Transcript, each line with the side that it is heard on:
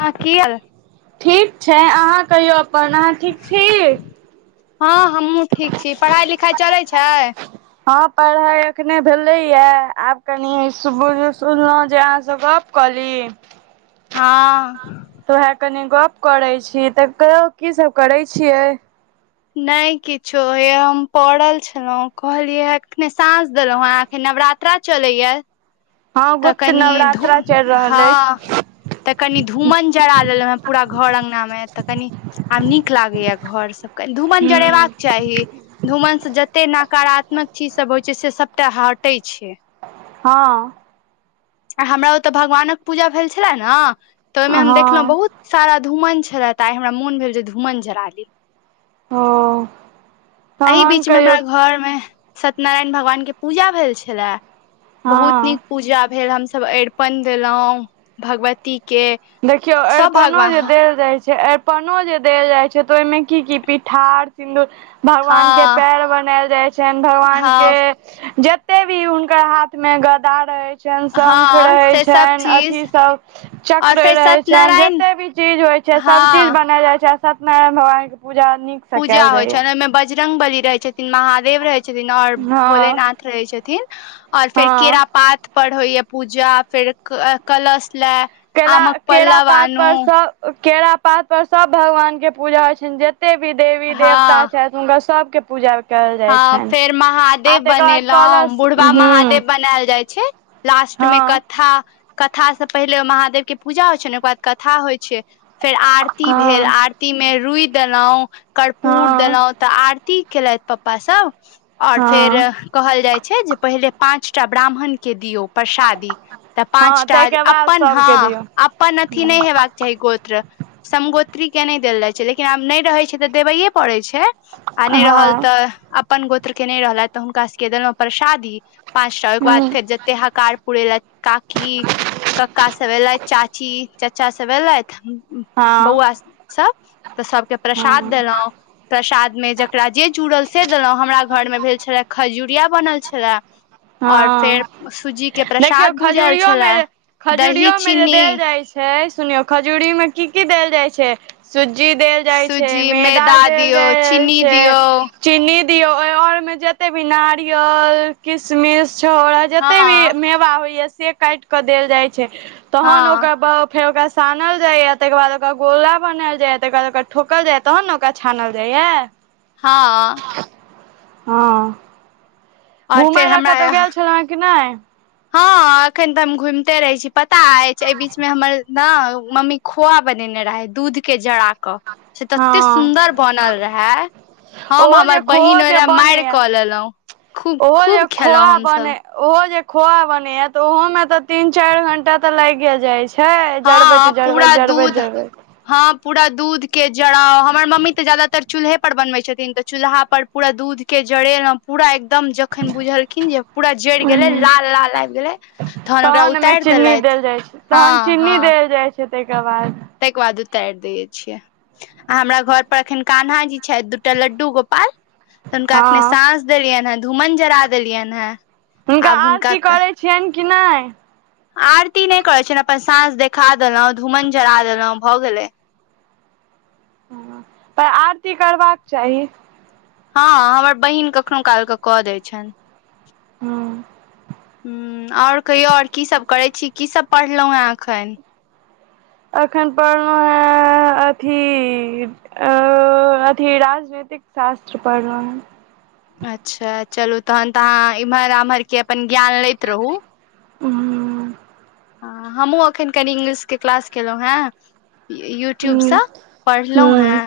left: हँ कि भेले?
right: ठीक छै। अहाँ कहियौ अपन अहाँ ठीक छी?
left: हँ हमहुँ ठीक छी। पढ़ाइ लिखाइ चलैत छै?
right: हँ पढ़ाइ एखने भेलैए आब कनि सुनलहुँ सुनलहुँ जे अहाँसभ गप कली।
left: हँ
right: तऽ उएह कनि गप करैत छी तऽ कह की सभ करै छियै।
left: नहि किछो हे हम पड़ल छलहुँ कहलियै ह एखने साँस देलहुँ एखन नवरात्र। तऽ चलैय
right: हँ
left: तऽ
right: गुप्त
left: कनि धू
right: नवरात्रा चलि रहल
left: हँ।
right: अछि
left: तऽ कनि धूमन जरा देलहुँ हेँ पूरा घर अङंगगना मे तऽ कनि आब नीक लागैया घर सबके धूमन
right: हूँ
left: जरेबाक चाही। धूमन से जते नकारात्मक चीज सब होइ छै से सबटा हटे छै।
right: हँ
left: आ हमरा ओतऽ भगवानक पूजा भेल छले ने तऽ ओहिमे हम देखलहुॅं
right: हँ
left: बहुत सारा धूमन छलत आइ हमरा मोन भेल जे धूमन जरा ली।
right: ओह
left: एहि बीच में हमरा घर मे सत्यनारायण भगवान के पूजा भेल छले। बहुत
right: हँ
left: नीक पूजा भेल हमसभ अरिपन देलहुं भगवती के।
right: देखियो
left: सब
right: अरिपनो
left: भगवान
right: जे देल जाय छै अरि अरपनो जे देल जाइ छै तऽ ओहिमे की क पिठार सिन्दूर भगवान के
left: हँ
right: पैर बनायल जाय छनि भगवान के
left: हँ
right: जते भी हुनकर हाथ मे गदा रहय छनि शंख
left: हँ
right: रहै
left: से सब
right: छनि अथी
left: चीज
right: सभ चक-
left: और
right: क्र
left: फेर
right: रहै छनि
left: सत्यनारायण
right: जतेक भी चीज होइ छै सभचीज
left: हँ
right: बनायल जाइ छै सत्यनारायण भगवानके पूजा नीक सँ
left: पूजा
right: कयल
left: होइ
right: जाइया
left: छनि ओहिमे बजरंग बली रहै छथिन महादेव रहै छथिन आओर
right: हँ
left: भोलेनाथ रहै छथिन आओर फेर
right: हँ
left: केरा पात पर होइए पूजा फेर कलश लए
right: केला
left: आमक
right: केरा
left: पल्लव आनू
right: पातपर सँ केरा पात पर सब भगवान के पूजा होय छनि जते भी देवी
left: हँ
right: देवता छथि हुनका सबके पूजा कयल जाइ
left: हँ
right: छनि
left: फेर
right: आ
left: महादेव
right: तकर बाद
left: बनेलहुँ
right: कलश हूँ
left: बुढ़वा महादेव बनायल जाइ छै लास्ट मे
right: हँ
left: कथा कथा से पहिले महादेव के पूजा होइ छनि ओकर बाद कथा होय छै फेर आरती भेल
right: हँ
left: आरती ती मे रुइ देलो कर्पूर
right: हँ
left: देलो तऽ आरती केलथि पप्पा सब और फेर
right: हँ
left: कहल जाइ छै जे पहिले पांचटा ब्राह्मण के दियौ प्रसादी तऽ
right: हँ
left: पाँचटा
right: ताहिके बाद
left: अपन
right: सबके
left: हँ
right: दियौ
left: अपन अथि
right: हँ
left: नै हेबाक चाही गोत्र समगोत्री के नहि देल जाइ छै लेकिन आब नहि रहै छै तऽ देबैेये पड़ै छै आ नहि रहल
right: हँ
left: तऽ अपन गोत्र के नहि रहलथि तऽ हुनका सबके देलौं परसादी पाँच टा ओहिके बाद फेर जतै हकार पुरै लए काकी कक्का सब एलथि चाची चाचा सब एलथि
right: हँ
left: बौआ सब तऽ सबके प्रसाद
right: हँ
left: देलो प्रसाद मे जेकरा जे चूड़ल से देलौं हमरा घर मे भेल छलै खजुरिया बनल छलए और
right: हँ
left: फेर सूजी के
right: देखियौ
left: प्रसाद भुजल छलै
right: खजूरियोमे
left: दही चीनी
right: हे यै सुनियौ खजूरी मे की की देल जाइ छै सुज्जी देल जाइ छै
left: सूजी
right: मैदा देल
left: दियौ
right: जाइ
left: चीनी
right: छै
left: दियौ
right: चीनी दियौ और ओय मे जते भी नारियल किशमिश छहोरा जते भी
left: हँ
right: मेवा होइया से काटिकऽ देल जाइ छै तहन
left: हँ
right: ओकर ब फेर ओकरा सानल जायए तकर बाद ओकरा गोला बनायल जायए तकर बाद ओकरा ठोकल जायए तहन ने ओकरा छानल जाइये
left: हँ
right: हँ
left: और
right: घुमय
left: फेर
right: लए कतौ
left: हमरा
right: गेल छलहुंए कि नै
left: हँ एखन तऽ हम घुमिते रहै छी पता अछि एहि बीच मे हमर ने मम्मी खोआ बनेने रहै दूध के जरा कऽ से तते
right: हँ
left: सुन्दर बनल रहै हम
right: ओहो
left: हमर
right: जे खोओ
left: बहिन ओहि
right: जे
left: लए मारि
right: बनैया
left: कऽ लेलहुं खूब
right: ओहो जे
left: खूब खेलहुॅं
right: खोआ बने
left: हमसभ
right: ओहो जे खोआ बनैये तऽ ओहो मे तऽ तीन चार घंटा तऽ लागिये जाय छै छै जरबैत
left: हँ पूरा
right: जरबैत जरबैत
left: दूध
right: जरबैत
left: हँ पूरा दूध के जराउ हमर मम्मी तऽ ज्यादातर चूल्हे पर बनबैत छथिन तऽ चूल्हा पर पूरा दूध के जरेलौं पूरा एकदम जखन बुझलखिन जे पूरा जरि गेलै
right: हूँ
left: लाल लाल आबि गेलै तहन ओकरा
right: ओहिमे
left: उतार
right: चीनी
left: देलथि हँ हँ
right: फेर तैके बाद
left: तैके बाद उतार दै छियै आ हमरा घर पर एखन कान्हा जी छथि दूटा लड्डू गोपाल तऽ हुनका अखने
right: हँ
left: साँझ देलियन है धूमन जरा देलियन है
right: हुनका आरती करै छियैनि कि नै?
left: आरती नै करै छीयैनि अपन साँझ देखा देलौं धूमन जरा देलौं भऽ गेलै।
right: हॅं पर आरती करबाक चाही।
left: हँ हमर बहिन कखनो काल क कऽ दै छैन।
right: हॅं
left: हूं और कहियौ और की सब करै छी की सब पढ़लौं हैं अखनि?
right: अखन पढ़लौं हैं अथी अ अथी राजनैतिक शास्त्र पढ़लौं हैं।
left: अच्छा चलू तहन तऽ अहाँ इम्हर आम्हर के अपन ज्ञान लैत रहू
right: उहूं
left: अं हमहूँ अखनि कनी इंग्लिश के क्लास केलौं हैं। यू यूट्यूब स
right: हूँ
left: पढ़लौं
right: हूँ
left: हैं
right: हूँ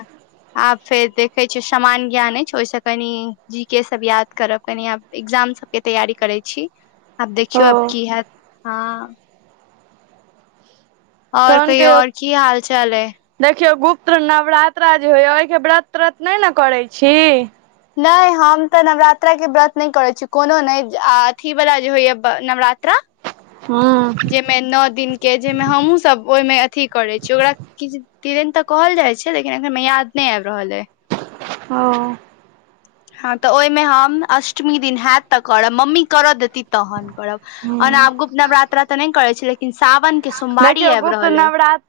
left: आब फेर देखै छी शमान ज्ञान अछि ओइस कनि जी के सब याद करब कनी आब एग्जाम सब के तैयारी करै छी आब देखियौ आब
right: ओ
left: की हैत, हां और
right: तहन
left: कहयो
right: कहियौ
left: और की हाल चाल अइ?
right: देखियौ गुप्त्र नवरात्रा जे होइया ओइके व्रत त्रत नै ने करै छी।
left: नै हम तऽ नवरात्राके व्रत नै करै छी कोनो नै ज आ अथी बला जे होइया ब नवरात्रा
right: हूं
left: मे नौ दिन के जइमे हमुं सब ओइमे अथी करै छियै ओकरा किछ किदनि तऽ कहल जाय छै लेकिन एखन हमरा याद नहि आबि रहल अइ।
right: हॅं
left: हँ तऽ ओइमे हम अष्टमी दिन हैत तऽ करब मम्मी करऽ देती तहन करब
right: हँ
left: ओना आब गुप्त नवरात्रा तऽ नै करै छी लेकिन सावन के सोमवारी
right: देखियौ
left: आबि
right: गुप्त
left: रहल अइ
right: नवरात्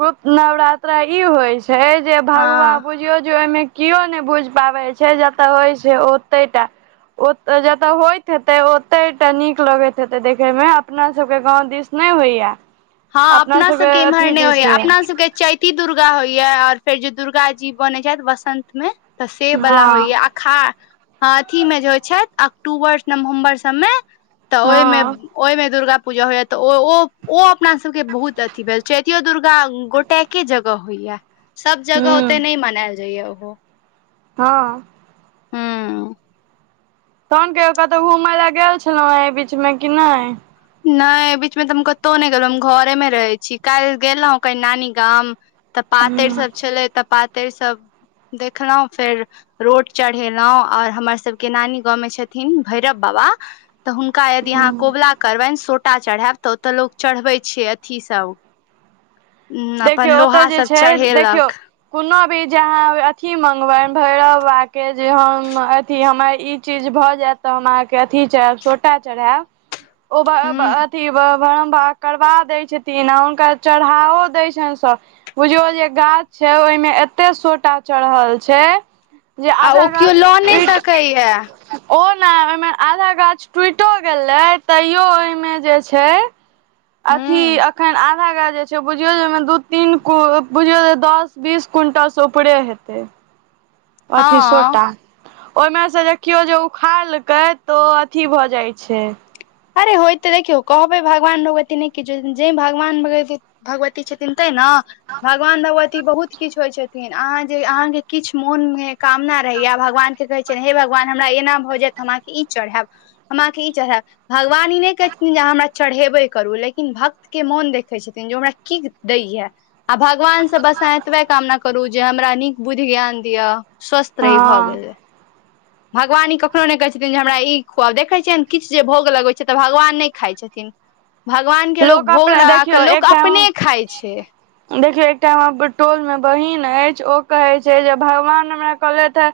right: गुप्त नवरात्रा ई होइ छै जे भगवान
left: हँ
right: बुइझ बुझियौ जे ओइमे किओ नै बुझि पाबै छै जतऽ होइ छै ओतै टा ओत जतऽ होइत हेतै ओतय टा नीक लगैत हेतै देखै मे अपना सब के गांव दिस नै होइयै।
left: हँ अपना सबके इम्हर नै़ होइया अपना सबके चैती दुर्गा होइयै और फेर जे दुर्गा जी बनै छथि वसन्त मे तऽ से वाला होइयै
right: हँ
left: आ खा हं अथी मे जे होइ छथि अक्टूबर नवम्बर सभमे तऽ ओइमे
right: हँ
left: ओइमे दुर्गा पूजा होइयै तऽ ओ ओ ओ अप अपना सबके बहुत अथी भेल चैतियो दुर्गा गोटैके जगह होइयै। सब जगह
right: हूँ
left: ओते नै मनायल जाइयै ओहो
right: हँ
left: हूंऽ
right: तहन कहियौ कतौ घूमय लए गेल छलहुँ हैं एहि बीच मे कि नहि।
left: नै अइ बीच मे तऽ हम कतहु नै गेलहुं हम घरे मे रहै छी काइल गेलौं कनि नानी गाम तऽ पातरि
right: ह
left: सब छलै तऽ पातरि सब देखलौं फेर रोट चढ़ेलौं और हमर सबके नानी गाँवमे छथिन भैरव बाबा तऽ हुनका यदि अहाँ कोबुला करबनि सोटा चढ़ैब तऽ ओतय लोक चढ़बै छै अथी सब ह्म अपन
right: देखियौ ओतय
left: लोहा
right: जे
left: सब
right: छै देखियौ
left: चढ़ेलक
right: कोनो भी जे अहाँ अथी मंगबनि भैरव बाबा के जे हम अथी हमर ई चीज भऽ जायत तऽ हम अहाँके अथी चढ़ैब सोटा चढ़ैब। ओ ब-ब
left: हूं
right: अथि ब ब्रह्म बाबा करबा दै छथिन आ हुनकर चढ़ाओ दै छैन स बुझियौ ओ जे गाछ छै ओय मे एतय सोटा चढ़ल छै। जे
left: आ
right: आधा
left: ओ केओ
right: गाछ
left: लऽ नहि
right: टुईट
left: सकैया
right: ओ नै ओय मे आधा गाछ टूईटो गेलय तईयो ओय मे जे छै अथी
left: हूं
right: अखन आ धा गाछ जे छै बुझियौ जे ओय मे दूई तीन कु बुझियौ जे दस बीस क्विंटल से ऊपरे हेतय। अथी
left: हँ
right: सोटा। ओय मे से देखियो जे उखाड़ लकै तऽ ओ अथी भऽ जाए छै।
left: अरे होय तै देखियौ कहबै भगवान भगवती नै किछो जै भगवान-भगवती भगवती छथिन तै नै भगवान-भगवती बहुत किछ होय छथिन अहां जे अहांके किछ मोन में कामना रहय यै भगवान के कहय छियैन हे भगवान हम हमरा एना भ जाए त हम अहां के ई चढ़ैब, हम अहां के ई चढ़ैब भगवान ई नै कहय छथिन जे अहां हमरा चढ़ैबे करू लेकिन भक्त के मोन देखय छथिन जे ओ हमरा की दै यै। आ भगवान से बस अहां एतबे कामना करू जे हमरा नीक बुईद्ध ज्ञान दिया स्वस्थ
right: हँ
left: रही भऽ गेलय। भगवान ई कखनो नै कहय छथिन जे हमरा ई खुआव देखय छियैन किछ जे भोग लगबय छै तऽ भगवान नै खाए छै। छथीन भगवान के लोक भोग
right: अपने
left: लगा
right: देखियौ
left: कऽ
right: एक
left: लोक
right: टाइम
left: अपने खाय छै।
right: देखियौ एकटा हमरा टोल मे बहीन ऐछ ओ कहय छै जे भगवान हमरा कहलैथ हें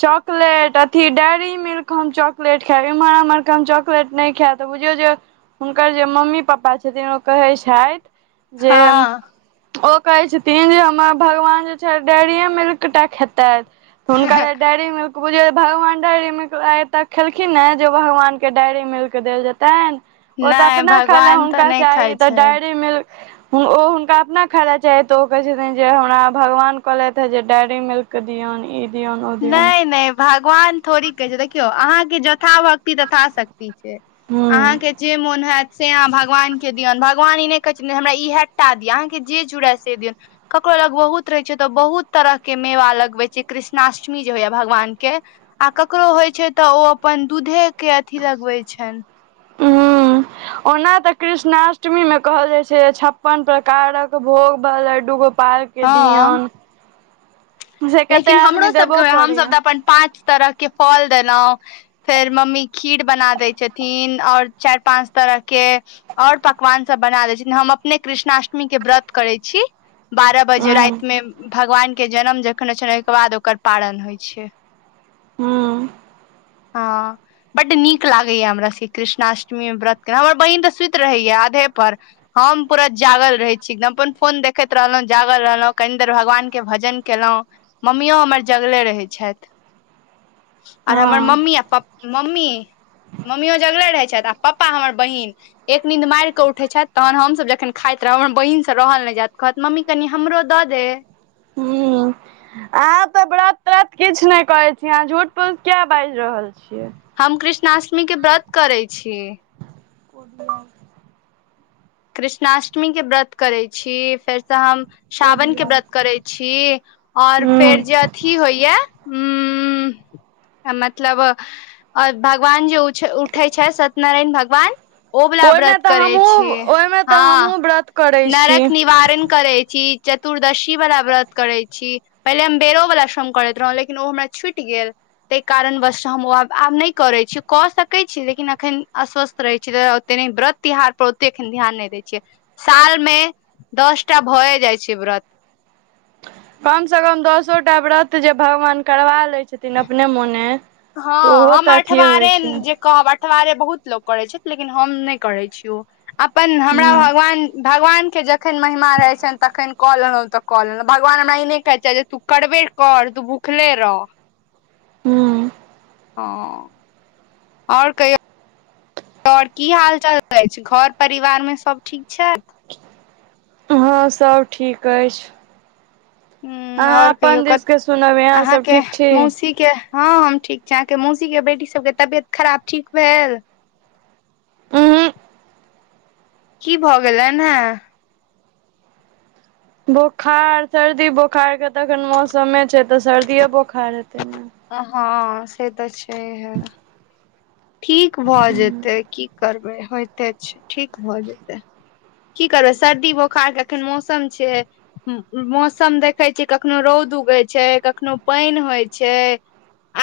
right: चॉकलेट अथी डेयरी मिल्क हम चॉकलेट खैब, इम्हर-आम्हर के हम चॉकलेट नै खैब। तऽ बुझियौ जे हुनकर जे मम्मी पप्पा छथीन ओ कहय छैथ जे
left: हँ
right: ओ कहय छथिन जे हमर भगवान जे छै डेरिए मिल्क टा खेतैथ। हुनका लै डायरी मिल्क बुझियौ भगवान डायरी मिल्क आय तक खेलखिन्ह ऐ जे भगवान के डायरी मिल्क देल जेतैन। ओ
left: नै
right: तऽ अपना
left: भग
right: खाय लै हुनका चाही तऽ डायरी मिल् ओ हुनका अपना खाय लै चाही तऽ ओ कहय छथिन जे हमरा भगवान कहलैथ हे जे डेयरी मिल्क क दियौन ई दियौन ओ दियौन
left: नै-नै भगवान थोड़ी कहय छै देखियौ अहाँके ज था भक्ति तथा शक्ति छै,
right: हूं
left: अहाँके जे मोन हैत से अहाँ भगवान के दियौन भगवान ई नै कहय छै जे हमरा इहेटा दिया अहाँ के जे जुड़य से दियोन। ककरो लग बहुत रहय छै तऽ बहुत तरह के मेवा लगबे छै, कृष् णाष्टमी जे होय यै भगवान के आ ककरो होय छै तऽ ओ अपन दूधे के अथी लगवे छैन।
right: हूं। ओना तै कृष्णाष्टमी में कहल जाए छै जे छप्पन प्रकारक भोग ब लड्डू गोपाल के के
left: हँ
right: दियौन से कते
left: लेकिन
right: आदमी
left: हमरो
right: देबो
left: सबके हम सब
right: करैया
left: तै अपन पाँच तरह के फल देलौ फेर मम्मी खीर बना दै छथिन और चाएर पाँच तरह के और पकवान सब बना दै छै, हम अपने कृष्णाष्टमी के व्रत करय छी। बारा बजे
right: हूँ
left: राएत मे भगवान के जन्म जखन होय छै नै ओय के बाद ओकर पारण होय छै।
right: हूँ।
left: हां। बड्ड नीक लागय यै हमरा सके कृष्णाष्टमी मे व्रत केलो हमर बहिन तऽ सुईत रहय यै आधे पर। हम पूरा जागल रहै छी एकदम अपन फोन देखैत रहलौ जागल रहलौ कनि देर भगवान के भजन केलौ मम्मियो हमर जगले रहै छैथ आर हमर
right: हँ
left: मम्मी आ प मम्मी मम्मीयो जगले रहै छैथ आ पप्पा हमर बहिन एक नीद मारि कऽ उठै छैथ तहन हमसब जखन खाइत रहब हमर बहिनसँ रहल नहि जेत कहत मम्मी कनि हमरो दऽ दे
right: हू अहाँ तऽ व्रत त्रत किछ नहि करै छी अहाँ झूठ फूस किये बाजि रहल छियै
left: हम कृष्णाष्टमी के व्रत करै छी
right: कोढिया
left: कृष्णाष्टमी के व्रत करै छी फेरसँ हम सावन के
right: ओडियाइ
left: व्रत करै छी और
right: हूँ
left: फेर जे थी होइया हू मतलब ओर भगवान जे उछे उठे छैय। सत्यनारायण भगवान ओ बला
right: ओहिमे
left: व्रत
right: तऽ
left: करै छी
right: हमहूँ ओहिमे तऽ
left: हँ
right: हमहूँ व्रत करै छी
left: नरक नि निवारण करै छी चतुर्दशी बला व्रत करै छी पहिले हम बेरो बला शोम करैत रहौ लेकिन ओ हमरा छुटि गेल तैय कारण वश हम ओ आब आब नहि करै छी कऽ सकैए छी लेकिन अखन अस्वस्थ रहै छी तैय ओते नहि व्रत तिहार पर ओते एखन ध्यान नहि दै छियै साल मे दस टा भए जाए छै। व्रत
right: कम सँ कम दसो टा व्रत जे भगवान करबा लैए छथिन अपने मोने तऽ
left: हँ
right: ओहो
left: हम
right: तऽ अथिये होइ
left: अठवारे
right: छै
left: जे कहब अठवारे बहुत लोक करै छथि लेकिन हम नहि करै छी ओ अपन हमरा
right: हूँ
left: भगवान भगवानके जखन महिमा रहै छनि तखन कऽ लेलौ तऽ कऽ लेलौ भगवान हमरा ई नहि कहै छैथ जे तू करबे कर तू भूखले रह
right: हूँ
left: हँ ओर कहियो और की हाल चाल अइछ घर परिवार मे सब ठीक छै
right: हँ सब ठीक अएछ
left: ह्म ओर कहियो
right: दिस
left: कत
right: के सुनब अहाँ सब
left: अहाँके
right: ठीक छी
left: मौसी के हँ हम ठीक छी अहाँके मौसी के बेटी सबके तबियत खराब ठीक भेल
right: उहूँ
left: की भऽ गेलनि है
right: बोखार सर्दी बोखार के तऽ एखन मौसमे छै तऽ सर्दिय बोखार हेतै ने
left: अ हँ से तऽ छै हे
right: [unintelligible]
left: ठीक भऽ जेतै की करबै होयते छै ठीक भऽ जेतै की करबै सर्दी बोखार के अखन मौसम छै मौसम देखै छियै कखनो रौद उगै छै कखनो पइन होए छै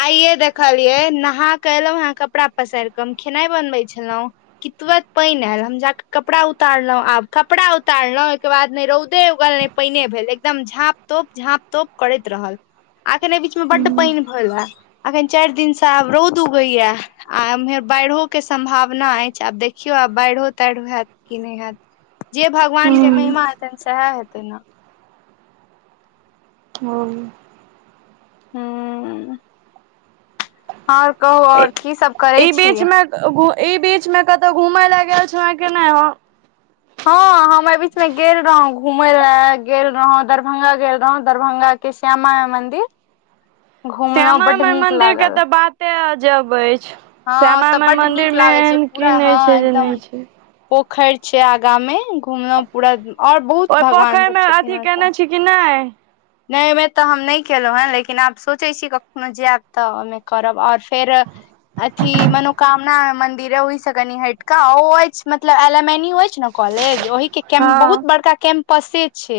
left: आइये देखलिये नहा क एलौ हें कपड़ा पसारि कऽ हम खेनाई बनबै छलौ कि तुरत पइन ऐल हम जाक कपड़ा उतारलौ आब कपड़ा उतारलौ ओहिके बाद ने रौदे उगल ने पइने भेल एकदम झाँप तोप झाँप तोप करैत रहल अखने बीच में बड्ड पइन भेलै अखन चारि दिन से आब रौद उगैया आ एम्हर बाइढ़ो के सम्भावना अएछ आब देखियौ आब बाढ़ियो ताढ़ि हेत कि नहि हेत जे भगवान के महिमा
right: ह
left: हेतनि सेहे हेते न
right: हूँ
left: हूँ आओर कहू आओर की सब करै
right: इ
left: छी
right: बीच में इ बीच मे कतौ घूमय लए गेल छलहुं की नहि हँ
left: हँ हम एहि बीच मे गेल रहौं घूमय लय गेल रहौं दरभंगा गेल रहहुं दरभंगा के श्यामा माई मन्दिर
right: श्यामा माई मन्दिर के
left: लागल
right: तऽ बाते अजब अछि
left: हँ
right: श्यामा
left: ओतऽ
right: माई
left: बड
right: मन्दिर
left: नीक
right: मे
left: लागे छै
right: एहन की
left: पूरा हँ
right: नहि छै जे
left: एकदम
right: नहि छै
left: पोखरि छै आगा मे घुमलहु पूरा आओर बहुत भगवान सब छथिन एतऽ
right: की नहि
left: नहि ओहिमे तऽ हम नहि केलहुँ हेँ लेकिन आब सोचय छी कखनो जायब तऽ ओहिमे करब आओर फेर अथी मनोकामना मंदिर अय ओहि से कनि हट कऽ ओ अछि मतलब एल एम एन यु अछि ने कॉलेज ओहि के कैम बहुत
right: हँ
left: बड़का कैम्पसे छै